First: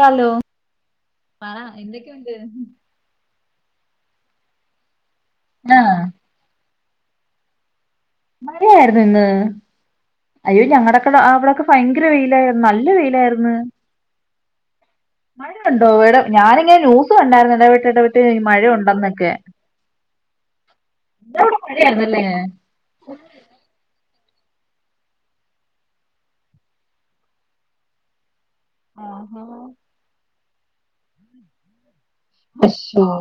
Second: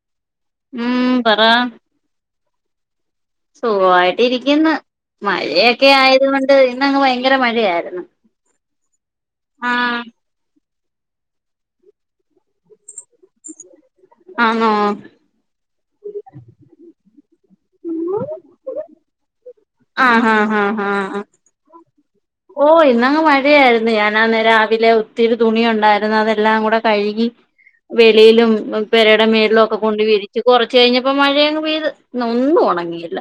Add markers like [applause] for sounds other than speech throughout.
Hello പറ എന്തൊക്കെയുണ്ട് സുഖായിട്ട് ഇരിക്കുന്നു മഴയൊക്കെ ആഹ് ആയത് കൊണ്ട് ഇന്നങ്ങ് ഭയങ്കര മഴയായിരുന്നു മഴയായിരുന്നു ഇന്ന് ആഹ് അയ്യോ ഞങ്ങളടെക്കെ അവിടെൊക്കെ ഭയങ്കര വെയിലായിരുന്നു നല്ല വെയിലായിരുന്നു ആണോ ോ ഇവിടെ ഞാനിങ്ങനെ ന്ൂസ ഉണ്ടായിരുന്ന ഇട വട്ടിടവിട്ട് ഈ മഴയുണ്ടന്നൊക്കെ ആഹ് ആഹ് ആഹ് ആഹ് ആ മഴയായിരുന്നല്ലേ ഓ ഇന്നങ്ങ് മഴയായിരുന്നു ഞൻ ാന്ന രാവിലെ ഒത്തിരി തുണിയ ഉണ്ടായിരുന്നു അതെല്ലാം കൂടെ കഴുകി വെളിയിലും പെരയുടെ ആഹാ മേളൊക്കെ കൊണ്ട് വിരിച്ച് കുറച്ച് കഴിഞ്ഞപ്പോ മഴയ അങ്ങ് പെയ്തു ഇ ഒന്നും അശ്ശോ ഉണങ്ങിയില്ല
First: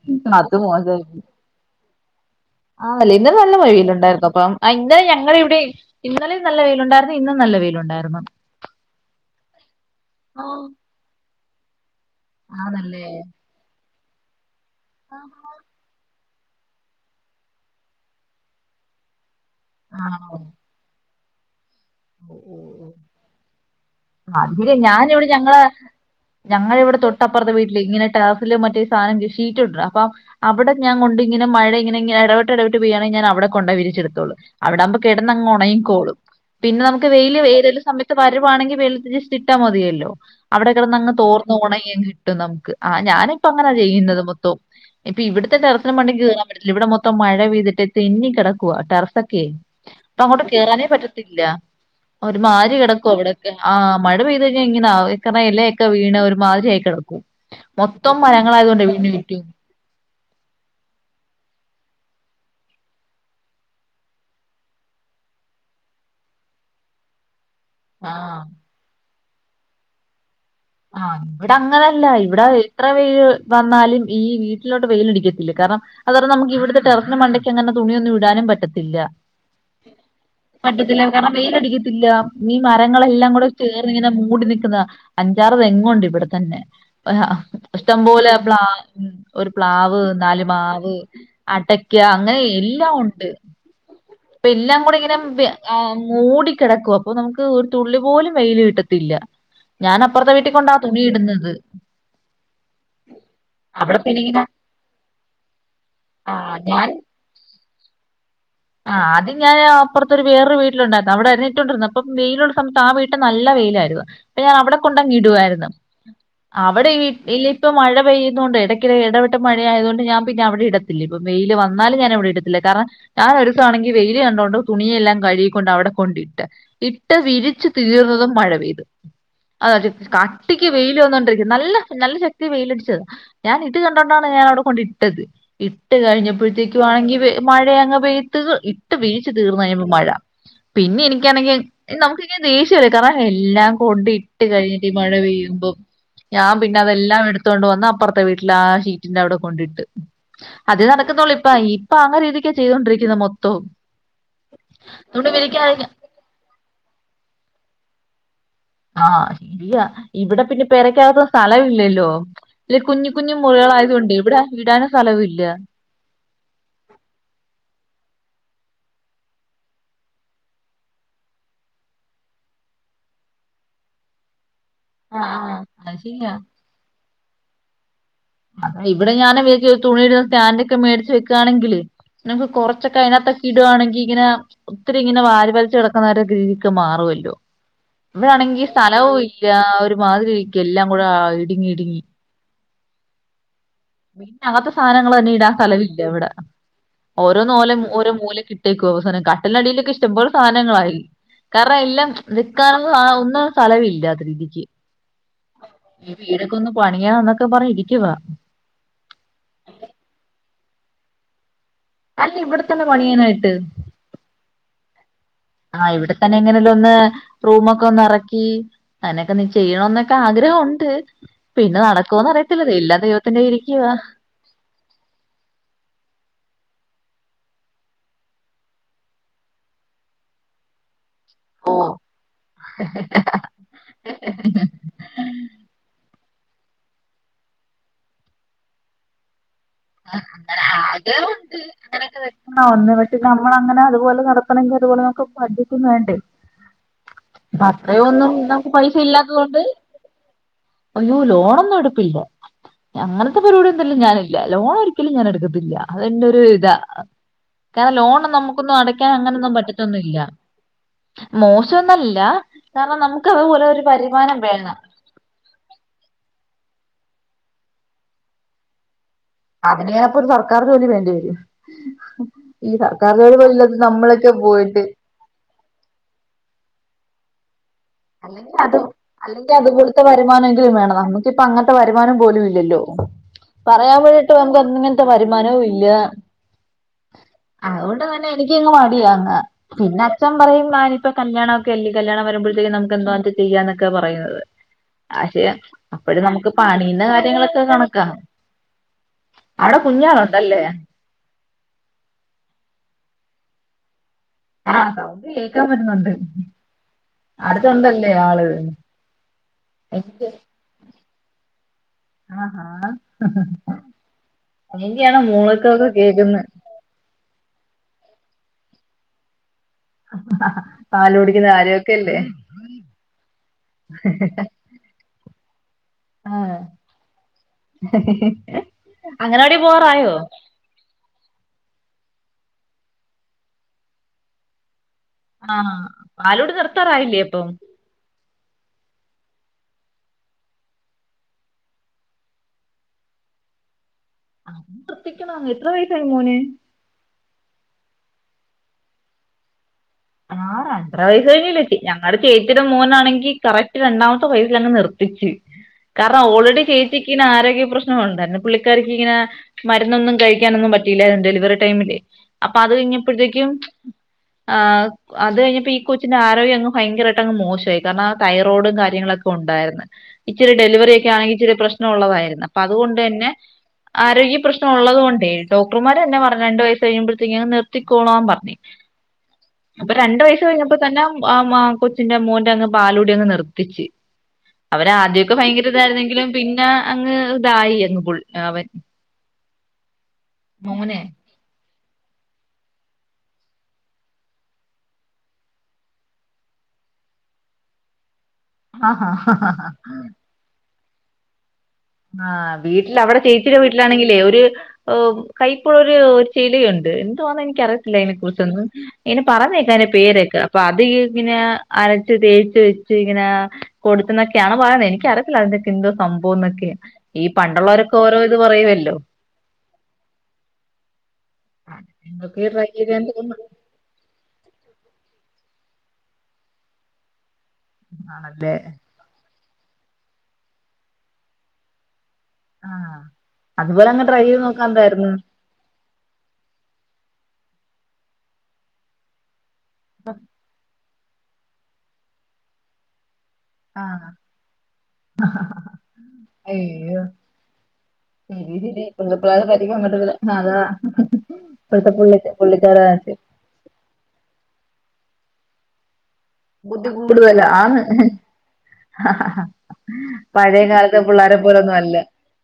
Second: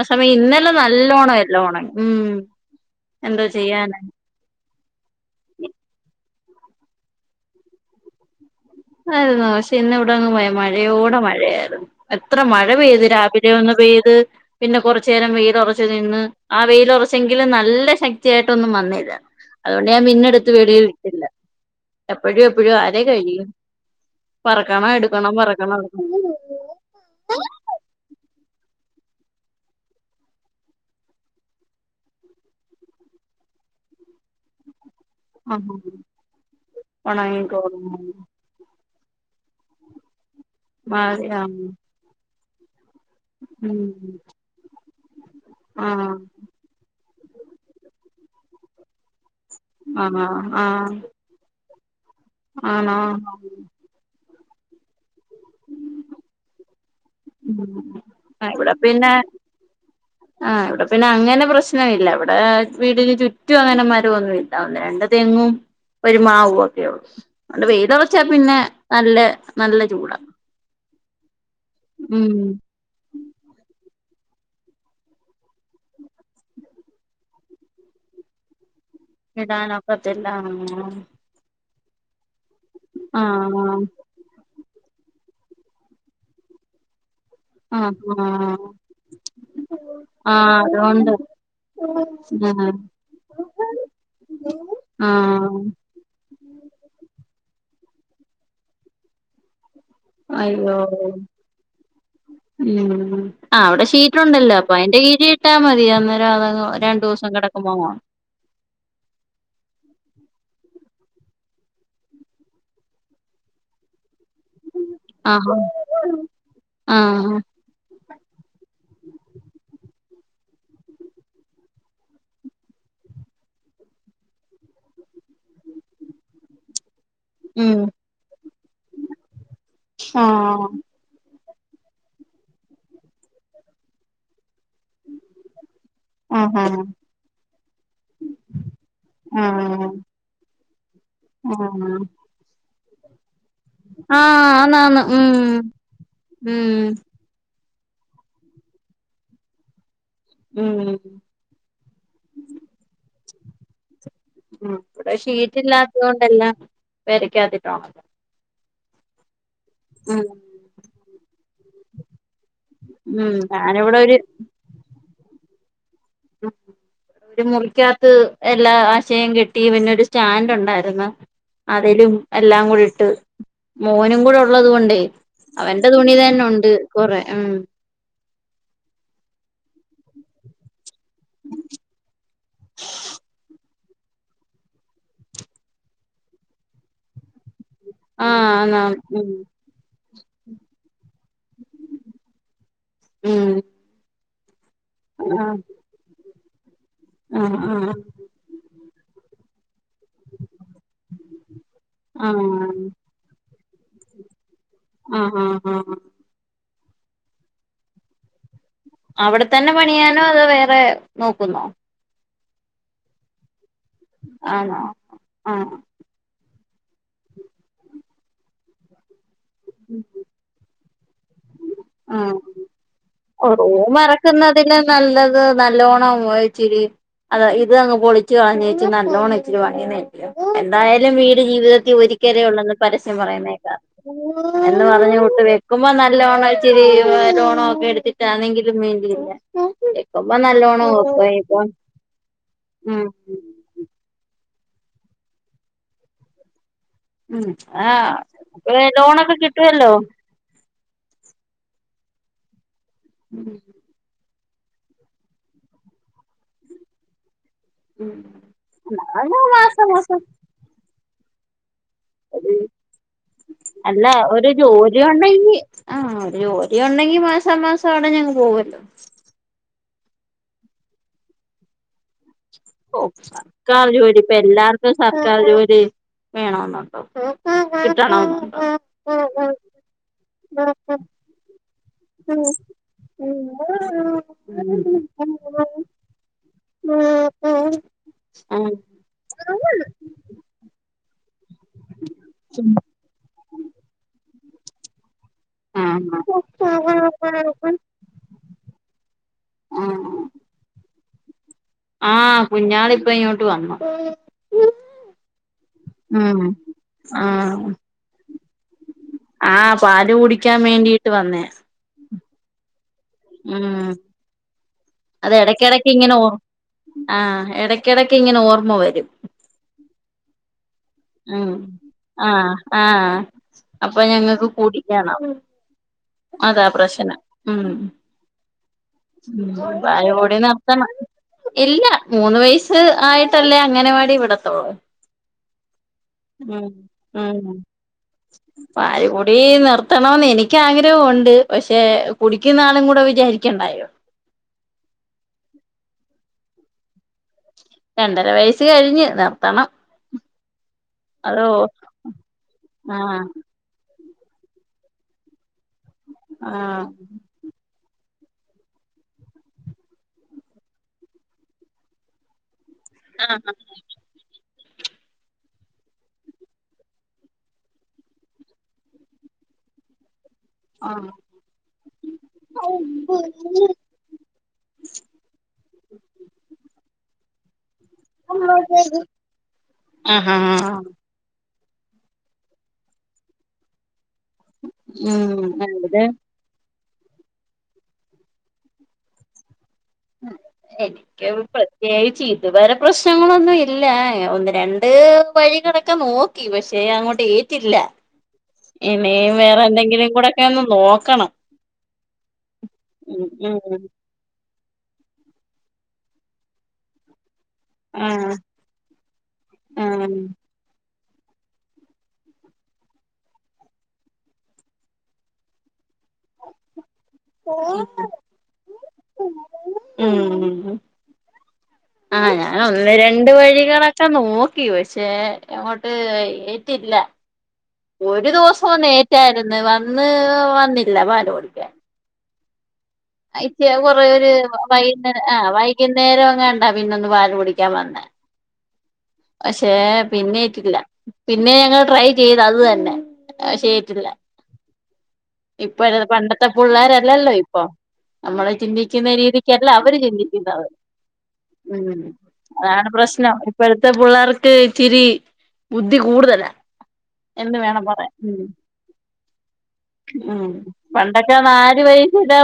ആ സമയം അത് ഇന്നലെ നല്ലോണം എല്ല ഉണങ്ങി ഉം ആ അല്ലേ ഇന്നലെ എന്തോ നല്ല വെഴിൽ ചെയ്യാന ഉണ്ടായിരുന്നു അപ്പൊ ഇന്നെ ഞങ്ങ ഇവിടെ ഇന്നലിൽ നല്ല വെയിയിലുണ്ടായിരുന്നു ഇന്നും നല്ല വെയിലുണ്ടായിരുന്നു ആരുന്നു പക്ഷെ ഇന്ന ഇവിടെങ്ങും പോ ആഹ് മഴയോടെ മഴയായിരുന്നു എത്ര മഴ പെയ്ത് ആണല്ലേ രാവിലെ ഒന്ന് പെയ്ത് പിന്നെ കൊറച്ചു നേരം വെയ്ല്ഉറച്ച്ു നിന്ന് ആ വെയിയില ഉറച്ചെങ്കിലും നല്ല ശക്തിയായിട്ടൊന്നും വന്നേരാ അതുകൊണ്ട് ഞാൻ ആണോ മിന്നെടുത്ത് വെളിയിൽ ഇട്ടില്ല എപ്പോഴും എപ്പഴും ആതേ കഴിയും പറക്കണം ഞാന ഇവിടെ എടുക്കണം ഞങ്ങളെ പറക്കണം എടുക്കണം ഞങ്ങളിവിടെ തൊട്ടപ്പുറത്തെ വീട്ടിൽ ഇങ്ങനെട്ട മറ്റ സാധംഷീറ്റ്ുണ്ട് അപ്പ അവിടെഞാൻ കൊണ്ട ഇങ്ങനെ മഴ ഇങ്ങനെ ഇടവിട്ട് ഇടവിട്ട് പോയാണെങ്കഞാ അവിടെ കൊണ്ടേ വിരിച്ചെടുത്തോളൂ അവിടകുമ്പോ കിടന്നങ് ആഹ് ഉണങ്ങിക്കോളും പിന്നെ നമുക്ക് വെയിൽ ഉണങ്ങിക്കോളും ഏതേലും സയത്ത് വരുവാണെങ്കിൽ വെ ജസ് ഇട്ടാ മതിയല്ലോ അവിടെ കടന്ന്ങ്ങ് തോർന്ന ഉണങ്ങി കിട്ടും നമുക്ക് അ ഞാനിപ്പ അങ്ങനെ ഉം ചെയ്യുന്നത് മൊത്തം ഇപ്പൊ ഇവിടത്തെ ടെറസ്സിൻ്റെ മണ്ടക്ക് ആഹ് കേറാൻ പറ്റത്തില്ല ഇവിടെ മൊത്തം മം മഴ പെയ്തിട്ട് തെന്നി കിടക്കുക ടെറസ ഒക്കെ ആഹ് അപ്പൊ അങ്ങോട്ട് കേയറാനേ ആഹ് പറ്റ ഒരു മാരി ആണോ കിടക്കോ അവിടെ ആ മഴ പെയ്ത എങ്ങനെ ഇലയൊക്കെ വീണ ഒരു മാതിരി ആയി കിടക് ഉം മൊത്തം മരങ്ങളായതൊണ്ട് വീടിന് ചുറ്റും ആ ഇവിടെ പിന്നെ അങ്ങനെ പ്രശ്നം ഇല്ല ഇവിടെ വീടിന് ചുറ്റും അങ്ങനെ മരമൊന്നും ഇല്ല ഒന്ന് രണ്ട് തെങ്ങും ഒരുമാവു 'ഒക്കെയള്ളൂ അതോണ്ട് വെയിലറച്ചാ ആഹ് പിന്നെ നല്ല നല്ല ചൂടാണ് ആഹ ഇവിടെ അങ്ങനല്ല ഇവിടെ എത്ര വെയിൽ വന്നാലും ഈ വീട്ടിലോട്ട വെയിലടിക്കത്തില്ല കാരണം അതോാര നമുക്ക് ഇവിടുത്തെ ടെറസിന് മണ്ടക്ക് അങ്ങെ തുണിയന്നും ഇടാനും പറ്റത്തില്ല ഇല്ല ഇടാനൊക്കത്തില്ല പറ്റത്തില്ല കാരണം വെയിലടി ഇല്ല ഈ മരങ്ങളെല്ലാം കൂടെ ആഹ് ചേർന്നിങ്ങനെ മൂടി നിക്കുന്ന ഞ്ചാറ് തെങ്ങുണ്ട് ഇവിടെത്തന്നെ ആഹ് ഇഷ്ടം പോലെ ആഹ് പ്ലാവ് ഒരു പ്ലാവ് നാല് ആഹ് മാവ് അതുകൊണ്ട് അടക്ക അങ്ങനെ ആഹ് എല്ലാം ഉണ്ട് അപ്പ എല്ലാം കൂടെ ഇങ്ങനെ ആഹ് മൂടിക്കിടക്കും അപ്പൊ നമുക്ക് ഒരു തുള്ളി പോലും വെയില് കിട്ടത്തില്ല ഞാൻ അപ്പുറത്തെ വീട്ടിക്കൊണ്ടാ തുണി ഇടുന്നത് ഉ ആ അവിടെ പിന്നെ ഇങ്ങനെ ഷീറ്റുണ്ടല്ലോ അപ്പൊ അതിന്റെ കീഴിട്ടാ മതി അന്നരാ ആ രണ്ടു ദിവസം കിട [unintelligible] ആഹ് അത് ഞാൻപ്പറത്തൊ വേറെ വീട്ടിലണ്ടായിരുന്നു അവിടെ അറിഞ്ഞിട്ടുണ്ടരരുന്നു അപ്പ വെയിയിലുള്ള സമയത്ത് ആ വീട്ട നല്ല യിലാർന്നു ഞൻ അവിടെ കൊണ്ടങ് ആഹ് ഇടായിരുന്നു അവിടെ ആഹ് ഇപ്പ മഴ പെയ്യ ഇതൊണ്ട് ഇടയ്ക്ക ഇടവിട്ട മഴായത് കൊണ്ട് ഞാൻ പിന്നെ അവിടെടത്തില്ലിപ്പോ വെയില് വന്നാലും ഞാന അവിടെ ഇടത്തില്ല കാരണം ഞാൻ ഒരുസം ആണെങ്കി വെയിൽ കണ്ടോണ്ട് തുണിയെല്ലാം കഴുകിക്കൊണ്ട് അവിടെ കൊണ്ടിട്ട് ഇട്ട് വിരിച്ച് ഉം തീർന്നതും മഴ പെയ്തു അത കട്ടിക്ക് ആഹ് വെൽ വന്നണ്ടി നല്ല നല്ല ശക്തി വെയിലടിച്ചത് ഞാൻ ഇട്ട് കണ്ടൊണ്ടാണ് ഞാനവി ട്ടത് ഇട്ട് കഴിഞ്ഞപ്പോഴത്തേക്ക ആഹ് വണെങ്കിൽ മഴ ഇട്ട് വീഴ്ച്ച് തീർന്ന് കഴിയ്ഞാപോ ആഹ് മഴ പിന്നെ എനിക്കാണെങ്ക നമുക്ക് ഇങ്ങനെ ദേഷ്യ എല്ലാം കൊണ്ട ആ ഇട്ട് കഴിഞ്ഞിട്ട് ഈ ആന്നാന്ന് മഴ ഉം പെയ്യുമ്പം ഞാൻ പിന്നെ ഉം അതെല്ലാം എടുത്തൊണ്ട് അ അപ്പുറത്തെ വീട്ടിൽ ആ ഷീറ്റിന്റെ അവിടെ കൊണ്ടിട്ട് ഉം അത് നടക്കുന്നുള്ളൂ ഇപ്പ ഇപ്പൊ അങ്ങനെ രീതിക്ക ചെയ്തൊണ്ടിരിക്കുന്ന മൊത്തവും ഉ ഇവിടെ തുണി ഷീറ്റ് വിരിക്കാൻ ഇല്ലാത്തത് കൊണ്ട എല്ലാം പെരകക്കത്തിട്ട് ഉണക്ക ആഹ് ശരിയാ ഇവിടെ പിന്നെ പെരക്കകത്ത് സ്ഥലമില്ലല്ലോ അല്ല കുഞ്ഞു ഉം കുഞ്ഞു ഞാനിവിടെ മുറികളായതോണ്ടെ ഒരു ഇവിടെ ഇടാനും സ്ഥലവൂല്ല ഉം ഒരു മുറിക്കാത്ത് എല്ലാ ആശയം കിട്ടി പിന്നൊരു സ്റ്റാൻഡ് ഉണ്ടായിരുന്നു അതിലും എല്ലാം കൂടി ഇട്ട് മോനും കൂടെ ഉള്ളത് കൊണ്ടേ അവന്റെ അത് തുണി ശരിയാ തന്നെ ഉണ്ട് കൊറെ ആ ഇവിടെ ഞാന് തുണിയിടുന്ന സ്റ്റാൻഡോക്കെ മേടി വെക്കുവാണെങ്കില് നമുക്ക് കുറച്ചൊക്കെ അതിനാത്തൊക്കെ ഇടുവാണെങ്കിൽ ഇങ്ങനെ ഒത്തിരി ഇങ്ങനെ വാരിവലിച്ച് കിടക്കുന്ന ഒരു രീതിയൊക്കെ മാറൂല്ലോ ആ ഇവിടൊണെങ്കി സ്ഥലവും ആന്നാന്ന് ഉം ഇല്ല ഒരുമാതിരി ഇരിക്കാ എല്ലാം കൂടെ ഇടുങ്ങി ഇടുങ്ങി ഉം പിന്നെ അങ്ങത്തെ സാധനങ്ങൾ തന്നെ ആ ഇടൻ സ്ഥലവില്ല ഇവിടെ ഓരോ ആ നോല ഓരോ ആ മൂലക്കിട്ടേക്കുവാ അവാസാനം കട്ടിനടിയിലൊക്കെ ഇഷ്ടംപോലെ സാധനങ്ങളായി കാരണം എല്ലാം ആ നിൽക്കാനൊന്നും ഒന്നാതെ സ്ഥലവില്ല ആഹ് ഹാഹാ പണിയാ ന്നൊക്കെ പറഞ്ഞിരിക്കുവ അവിടെ തന്നെ പണിയാണോ അതൊ വേറെ നോക്കുന്നോ അല്ല ഇവിടെത്തന്നെ പണിയാനായിട്ട് ആണോ. ആഹ് എങ്ങനെലൊന്ന് റൂമൊക്കെ ഒന്നിറക്കി അങ്ങനൊക്കെ ഒന്ന് ചെയ്യണോന്നൊക്കെ ആഗ്രഹോണ്ട്... പിന്നെ നടക്കുവോന്ന് അറിയത്തില്ല. എല്ലാ ദൈവ ഓ റൂം എറക്കുന്നതിലും നല്ലത് നല്ലോണം വെ ഇച്ചിരി അതെ ഇതങ്ങ് പൊളിച്ച് കളഞ്ഞേച്ച് നല്ലോണം ഇച്ചിരി പണിയുന്ന എന്തായാലും വീ ട് ജീതത്തിൽ ഒരിക്കലെ ഉള്ളെന്ന് പരസ്യം പറയുന്നേക്കാം എന്ന്‌ പറഞ്ഞകൂട്ട് വെക്കുമ്പോ നല്ല ല്ലോണച്ചിരി ലോണോ ഒക്കെ എടുത്തിട്ട് ആണെങ്കിലും വേണ്ടിയില്ല... വെക്കുമ്പോ നല്ലോണം അത് വെക്കുവ ഇപ്പൊ ഇത് അങ്ങനൊക്കെ നിക്കുന്നെ ഒന്ന് ഉം പക്ഷെ നമ്മളങ്ങനെ അതുപോലെ നട [unintelligible] ഉം ആഹ് അത്രയൊന്നും നമുക്ക് ഇപ്പ പൈസ ലോണൊക്കെ ഇല്ലാത്തതോണ്ട്. കിട്ടുവല്ലോ അയ്യോ ലോണൊന്നും എടുപ്പില്ല അങ്ങനത്തെ ഉം പരിപാടിയൊന്നിലും ഞാനി ലോണ് ഒരിക്കലും ഞാൻ എടുക്കത്തില്ല അതെന്റൊരു ഇതാ കാരണം ലോൺ നമുക്കൊന്നും അടക്കാൻ ഉം അങ്ങനൊന്നും മാസം മാസം പറ്റത്തൊന്നുംല്ല. മോഷ് ഒരു അല്ല വരുമാനം ഒരു വേണം. ജോലി ഉണ്ടെങ്കി ആഹ് ഒരു ജോലി ഉണ്ടെങ്കി മാസാമാസം അടഞ്ഞങ്ങ് പോകുവല്ലോ അതിനയപ്പൊ സർക്കാർ ജോലി വേണ്ടി വെരും ഓ സർക്കാർ ജോലി ഇപ്പൊ പോയിട്ട് എല്ലാർക്കും സക്കാർ ജോലി വേണോന്ന്ണ്ടോ അല്ലെങ്കി അത് അല്ലെങ്കി അതുപോലത്തെ വരുമാനം എങ്കിലും വേണം നമ്മുക്കിപ്പം അങ്ങനത്തെ വരുമാനം പോലും ഇല്ലല്ലോ പറയാൻ വേണ്ടിട്ട് നമുക്ക്ങ്ങനത്തെ വരുമാനവും. ഇല്ല അത്‌കൊണ്ട്തന്നെ എനിക്കങ്ങ് മടിയാന്ന്‌ പിന്നെ അച്ഛൻ പറയും മാനിപ്പ കല്യാണൊക്കെ അല്ലെ കല്യാണം വരുമ്പോഴത്തേക്കും നമുക്കെന്തുവാന്ന്‌ വെച്ചാ ചെയ്യാന്നൊക്കെ പറയുന്നത്. പക്ഷെ അപ്പഴും നമുക്ക് ആഹ് പണീന്ന കാര്യങ്ങളൊക്കെ കണക്കാ അവടെ കുഞ്ഞാളുണ്ടല്ലേ ആഹ് കുഞ്ഞാളിപ്പിങ്ങോട്ട് വന്നു ആഹ് സൗണ്ട് കേക്കാൻ പറ്റുന്നുണ്ട് ഉം ആഹ് അടുത്തൊണ്ടല്ലേ ആള് ആഹ് പാല് എനിക്ക് കുടിക്കാൻ വേണ്ടിട്ട് വന്നേയാ ആഹ്ഹാ ഉം. മൂളക്കമൊക്കെ അതെടയ്ക്കിടയ്ക്കിങ്ങനെ ഓർ കേക്കുന്ന് ആ എടക്കെടക്കിങ്ങനെ ഇങ്ങനെ ഓർ മ്മ വരും [unintelligible] ഉം കാര്യമൊക്കെ അല്ലേ ആ. ആ അപ്പൊ. ഞങ്ങക്ക് കൂടിക്കണം ആഹ് അതാ പ്രശ്നം. മ്മ് അങ്ങനവാടി മ്മ്. പോവാറായോ പാൽകുടി. നിർത്തണം. ഇല്ല മൂന്ന്. വയസ്സ്. ആയിട്ടല്ലേ അങ്ങനെവാടി ഇവിടത്തോളൂ ആഹ് പാലുകുടി ഉ നിർത്താറായില്ലേ അപ്പം ഉ പാൽ കൂടി [unintelligible] കുടി. നിർതണോന്ന്. എനിക്ക ആഗ്രഹോണ്ട്. പഷേ. കുടിക്കുന്ന ആളും കൂടെ വിചാരിക്കണ്ടായോ അ നിർത്തിക്കണ. എത്ര വയസായി മോൻ രണ്ടര. വയസ്സ്. കഴിഞ്ഞ്. നിർത്തണം ആ രണ്ടര. വയസ്സ് അതോ കഴിഞ്ഞിലേ. ഞങ്ങടെ ചേച്ചിടെ. ആഹ് മോനാണെങ്കി കറക്റ്റ് രണ്ടാമത്തെ വയൽ അങ്ങ് നിർത്തിച്. കാരണം. ഓൾറെഡി ആഹ് ചേച്ചിക്ക്. ന. ആരോഗ്യ പ്രശ്നംഉണ്ട [unintelligible] പുള്ളികാരിക്. ഇങ്ങനെ. മരുന്നൊന്നും കഴിക്കാനൊന്നും. പറ്റിയില്ലാ. ഡെലിവറി ടൈമില്. അപ്പൊ പ്പ. അത് കഴിഞ്ഞപ്പോഴത്തേക്കും ആ അത് ഴിഞ്ഞപ്പോ ഈ കൊച്ചിന്റെ ആരോഗ്യ അങ്ങ് ഫയങ്കരയിട്ട്ങ് മോശായി കാരണം ആ തൈറോഡു കാര്യങ്ങളൊക്കെ. ഉണ്ടായിരുന്നു... ഇച്ചിരി ഡെലിറി ഒക്കെ ആഹ് ആയി ഇച്ചിരി പ്രശ്നം ഉള്ളതായിരുന്നു പ്പൊ അതുകൊണ്ട്ന്നെ. ആരോഗ്യ പ്രശ്നം ഉള്ളത് കൊണ്ടേ ഡോക്ടർമാര് എന്നെ പറഞ്ഞു രണ്ടു വയസ് കഴിയുമ്പോഴത്തേക്ക അങ് നിർത്തിക്കോണന്ന് പറഞ്ഞഞ് അപ്പൊ രണ്ട് ആഹ് വയസ് ആഹ് കിഞ്ഞപ്പോ തന്നെ് കൊച്ചിന്റെ മോന്റെ അങ്ങ് പാലുടി അങ്ങ് നിർത്തിച്ച് അവരദ്യമൊക്കെ ഉം ഭയങ്കര അവിടെ ഇതായിരുന്നെങ്കിലും പിന്നെ അങ്ങ് ഇതായി അവൻ [unintelligible] ഉ മോനെ എനിക്ക് [unintelligible] ചേച്ചി ഇതുവേരെ പ്രശ്നങ്ങളൊന്നും ഇല്ല ഒന്ന് രണ്ട് വഴിക്കളൊക്കെ നോക്കി പക്ഷെ അങ്ങോട്ട് ഏറ്റില്ല ആഹാ ഇനി വേറെ എന്തെങ്കിലും കൂടെയൊക്കെ ഒ നോക്കണം ആ വീട്ടിൽ അവിടെ ഉം ചേച്ചിടെ ഉം വീട്ടിലാണെങ്കിലേ ഒരു കൈപ്പുള്ള ഒരു ചെടിയുണ്ട് എന്തോന്ന എനി എനിക്കറിയില്ല അതിനെ ആഹ് കുറിച്ചൊന്നും പറഞ്ഞേക്കാം അതിന്റെ ആഹ് പേരക്കെ അപ്പൊ അത് ഇങ്ങനെ അരച്ച് തേച്ച് വെച്ച് ഇങ്ങനെ കൊടുത്തന്നൊക്കെയാാണ് പറയുന്നത് എനിക്ക അറിയത്തില്ല അതിക്കെ എന്തോം സംഭവന്നൊക്കെ ഈ പണ്ടുള്ളോരൊക്കെ ഓരോ ഇത് പറയുവല്ലോ ഉം ഉ ആ എന്തൊക്കെ ഞാൻ ട്രൈ ഒന്ന് ചെയ്തേന്ന് രണ്ട് തോന്നുന്നു വഴികളൊക്കെ നോക്കി പക്ഷേ എങ്ങോട്ട് ഏറ്റില്ല ഒരു ആണല്ലേ ദിവസം ഒന്ന് ഏറ്റായിരുന്നു വന്ന് വന്നില്ല പാലോടിക്കാൻ ആഹ് അതുപോലെ അങ്ങ് കൊറേ ട്രൈ ഒരു ചെയ്ത് നോക്കാന്തായിരുന്നു വൈകുന്നേരം ആഹ് വൈകുന്നേരം അങ്ങ ഉണ്ടാ പിന്ന ഒന്ന് പാല് കുടിക്ക [unintelligible] കാൻ വന്നു പക്ഷേ പിന്നേട്ടില്ല പിന്നെ ഞങ്ങൾ ട്രൈ ചെയ്ത് അത് തന്നെ ആ ശേട്ടില്ല ആഹ് ഇപ്പൊ പണ്ടത്തെ അയ്യോ പിള്ളോരല്ലല്ലോ ഇപ്പൊ നമ്മള് ശരി ശരി ചിന്തിക്കുന്ന ഇപ്പഴത്തെ പിള്ളേരെ രീതിക്കല്ല പറ്റിക്കാൻ അവര് പറ്റത്തില്ല അതാ ചിന്ദിക്കുന്നത് ഇപ്പഴത്തെ ഉം പുള്ളി പുള്ളിക്കാരാ അതാണ് പ്രശ്നം ഇപ്പോഴത്തെ പിള്ളേർക്ക് ഇച്ചിരി ബുദ്ധി കൂടുതലാ ബുദ്ധി കൂടുല്ല എന്ന് അന്ന് വേണം പറയാൻ ഉം ഉം പണ്ടൊക്കെ നാല് അല്ല വയസില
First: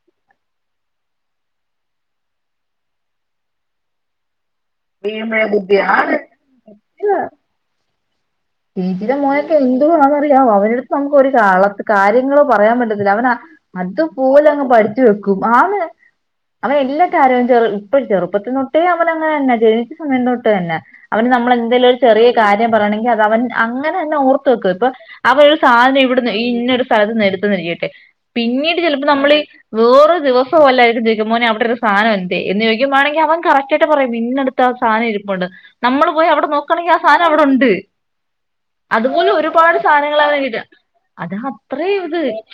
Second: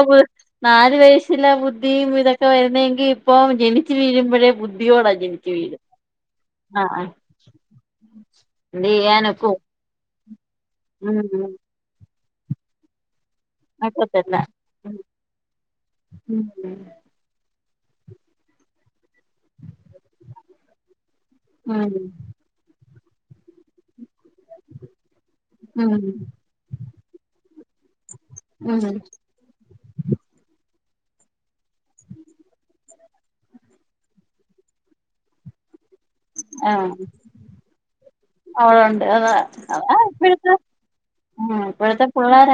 നാല് വയസില ബുദ്ധിയും ഇതൊക്കെ വരുന്നതെങ്കി ഇപ്പം ജനിച്ചു വീഴ്പോഴേ ബുദ്ധിയോടാ വീഴുമ്പഴേ ജനിച്ചു ബുദ്ധി വിഴുന്നേ ആണ് ആ എന്ത് ചെയ്യാനൊക്കും മോയൊക്കെ എന്തുവാണെന്നറിയോ അവനടുത്ത് നമുക്ക് ഉം ഒരു ക കാര്യ ങ്ങൾ പറയാൻ പറ്റത്തില്ല അവന ഒക്കത്തില്ല അതുപോലെ അങ്ങ് പഠിച്ചു വെക്കും ആ ഉം അവൻ ഉം എല്ലാ കാര്യവും ച ചെറുപ്പത്തിന്നൊട്ടേ അവന അങ്ങന തന്നെ ജനിച്ച സമയം തൊട്ട് തന്നെ അവന് നമ്മളെന്തെങ്കലും ഒരു ചെറിയ കാര്യം പറയണമെങ്കിൽ അത് അവൻ അങ്ങനെ തന്നെ ഓർ ഇപ്പൊ അവൻ ഒരു ഉം സാധനം ഇവിടെ ഇന്ന ഒരു സ്ഥലത്ത് നിർത്തുന്നരിക്കട്ടെ പിന്നീട് ഉം ചിലപ്പോ നമ്മള് വേറൊ ദിവസം പോല്ല മോനെവിടെ ഒരു സാധന എന്ത് എന്ന് ചോയി ക്കുവാണെങ്ക അവൻ കറക്ട് ആായിട്ട് പറയാം ഇന്നടുത് ആ സാധനം ഇരിപ്പുണ്ട് നമ്മള് പോയി അവിടെ ആഹ് നോക്കണെങ്കിൽ ആ സാധനം അവിടെ ണ്ട് അവളുണ്ട് അതാ അ അവന് ഇപ്പോഴത്തെ കിട്ടും അത് ഉ അത്രയും ഇപ്പോഴത്തെ ഇത് പിള്ളോര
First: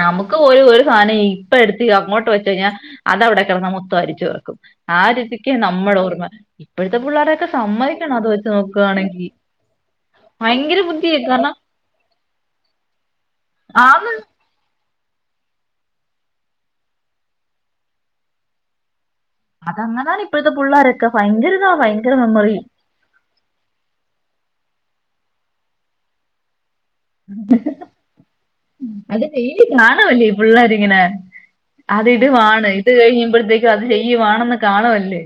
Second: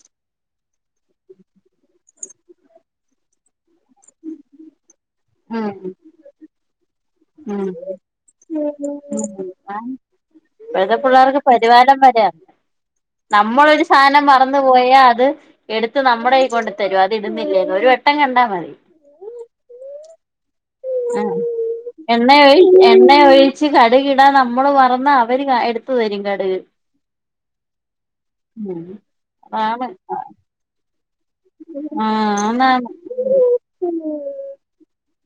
നമുക്ക് ഒരു സാധനം ഇപ്പ എടുത്ത് അങ്ങോട്ട് വെച്ച് കഴിഞ്ഞാൽ അത അവിടെ കിടന്ന മൊത്തോം അരിച്ചു പൊറുക്കും ആ രതിക്ക് ഉം നമ്മുടെ ഓർമ്മ ഇപ്പോഴത്തെ പിള്ളോരൊക്കെ ഉം സമ്മതിക്കണം അത് വെച്ച് നോക്കുകയാണെങ്കിൽ ഇ ഇപ്പോഴത്തെ പിള്ളേർക്ക് പരിവാടിണ്ടാണെന്ന്റിയോ നമ്മളൊരു ആന്ന് സാധനം മറന്നു പോയാ അത് എടുത്തത്ത് നമ്മുടെ കൊണ്ട് തരും അത് ഇടുന്നില്ലേന്ന് ഒരു വട്ടം കണ്ടാ മതി അതങ്ങനാണ് ഇപ്പ ആ എണ്ണയ ഒഴിച് എണ്ണയ ഒഴിച്ച് കടുകിടാ നമ്മള് തുറന്നാ അവര് എടുത്തു തരും കടക് [inaudible] അത് ചെയ്യുന്നത് അതാണ് കാണല്ലേ പിള്ളാരങ്ങനെ അത് ഇത് ആഹ് വാണം ആന്നാന്ന് ഇത് കഴിയുമ്പഴത്തേക്കും അത് ചെയ്യുവാണന്ന് ഉം കാണല്ലേ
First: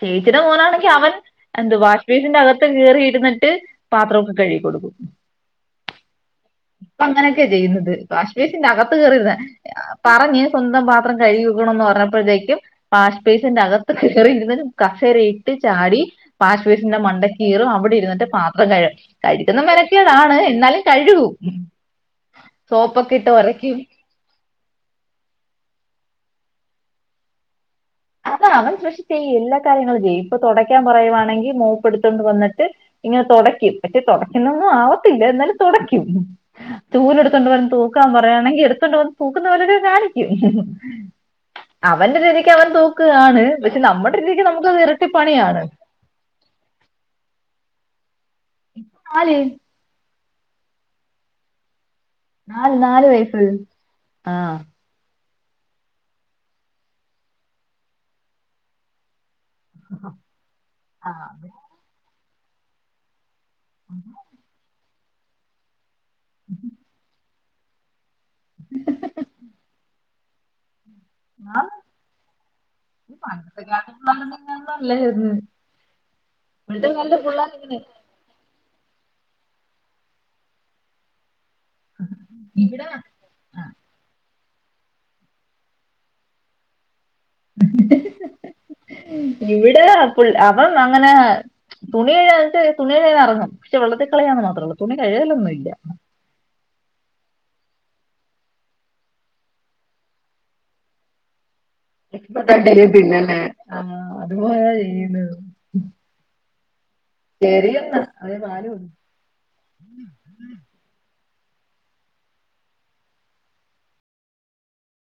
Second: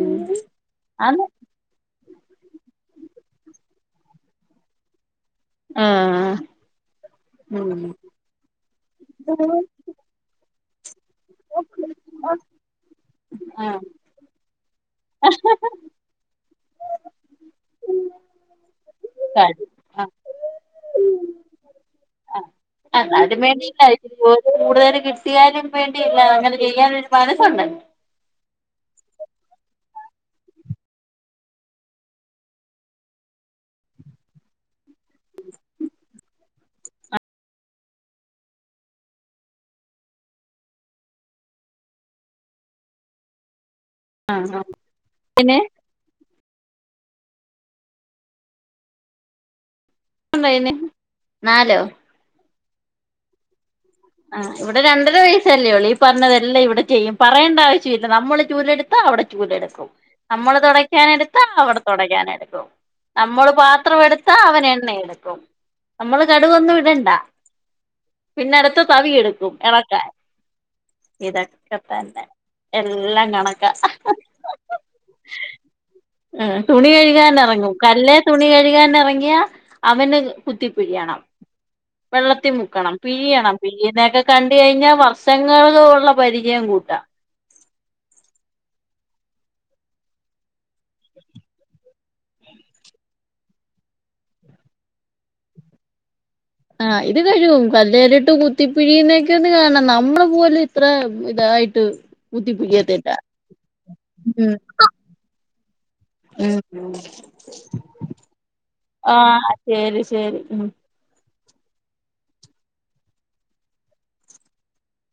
ചേച്ചിന് മോനാണെങ്കിൽ അവൻ ആന്ന് എന്ത് വാശി വീടിന്റെ അകത്ത് കയറിയിരുന്നിട്ട് പാത്രമൊക്കെ കഴുകികൊടുക്കും ആഹ ഇപ്പ അങ്ങനെയൊക്കെയാ ചെയ്യുന്നത് വാഷ് വൈസ്ന്റെ അകത്ത് കയറിഇരുന്ന് പറഞ്ഞ സ്വന്തം പത്രം കഴുകണന്ന് പറഞ്ഞപ്പോഴത്തേക്കും വാഷ്പേസിന്റെ ആഹ് ആഹ് അകത്ത് കയറിയിരുന്ന് കസേര ഇട്ട് ചാടി വാഷ്‌പേസിൻ്റെ മണ്ട കീറ അവിടെ ഇരുന്നിട്ട് പത്രം കഴും കഴിക്കുന്ന മനക്കാണ് [unintelligible] എന്നാലും കഴുകൂ അ അതിനും വേണ്ടില്ല കൂടുതൽ കിട്ടിയാലും വേണ്ടി ല്ല അങ്ങനെ ചെയ്യാനൻഒരു മനസ്സുണ്ടലോ അ അവൻ പക്ഷെ ചെയ്യും എല്ലാ കാര്യങ്ങളും ചെയ്യും ഇപ്പൊ തുടയ്ക്കാൻ പറയുകവാണെങ്കിൽ മോപ്പ്‌ എടുത്തുകൊണ്ട് വന്നിട്ട് ഇങ്ങനെ തുടക്കും പക്ഷെ തുടയ്ക്കുന്നൊന്നും ആവത്തില്ല എന്നാലും തുടക്കും ചൂല് എടുത്തൊണ്ട് വന്നു തൂക്കാൻ പറ എടുത്തണ്ട തൂക്കുന്ന പോലൊ കാണിക്കും അവന്റെരീതിക്ക് അവൻ തുക്ക ആണ് പക്ഷെ നമ്മുടെ രീതിക്ക് ആഹ് നമുക്ക്ത് ഇരട്ടിപ്പണിയാണ് ആല് [unintelligible] ണ്ടായിന്ന നാലോ നാല് നാല് വയസ്സ ആ ഇവിടെ രണ്ടര വയസ്സ് ല്ലേയള്ളൂ. ഈ പറഞ്ഞതെല്ലാം ഇവിടെ ചെയ്യും പറയേണ്ട ആവശ്യമില്ല നമ്മള് ചൂലെടുത്തൽ അവിടെ ചൂലടുക്കും. നമ്മള് തുടക്കാന എടുത്താ ആഹ് അവിടെ തുടക്കാന എടുക്കും നമ്മൾ പാത്രം എടുത്താ അവന എണ്ണ എടുക്കും നമ്മള് കടുകൊന്നും ഇടണ്ട പിന്ന അടുത്ത് തവിയെടുക്കും ഇളക്കാൻ ഇതൊക്കെത്ത പഞ്ഞത്തൊങ്ങന്നല്ലായിരുന്നു ആ തുണി കഴുകാൻ ഇറങ്ങും കല്ലേ തുണി കഴ ൻ ഇറങ്ങിയാ അവന് കുത്തി പിഴിയണം വെള്ളത്തി ഇവിടെ മുക്കണം പിഴിയണം ആഹ് അതൊക്കെ കണ്ട് കഴിഞ്ഞാൽ വർഷങ്ങൾ ഉള്ള പരിചയം കൂട്ടാം ഇവിടെ അങ്ങനെ തുണിഴിട്ട് തുണിഴന്ന് ഇറങ്ങണം പക്ഷെ വെള്ളത്തി കളിയാന്ന് മാത്രമള്ള തുണി കഴുകലൊന്നുമ ഇല്ല ആഹ ഇത് കഴിവും കല്ലേലിട്ട് കുത്തിപ്പിഴീുന്നക്കെ ഒന്ന് കാണണം നമ്മള പോലെ ഇത്ര ഇതായി് തണ്ടല് പിന്നല്ലെ ആ ഉം അതുപോല ചെയ്യുന്നു ഉം ശരി എന്നാ അവന് പാൽ കൊടുക്ക് ആഹ് ശരി ശരി ഉം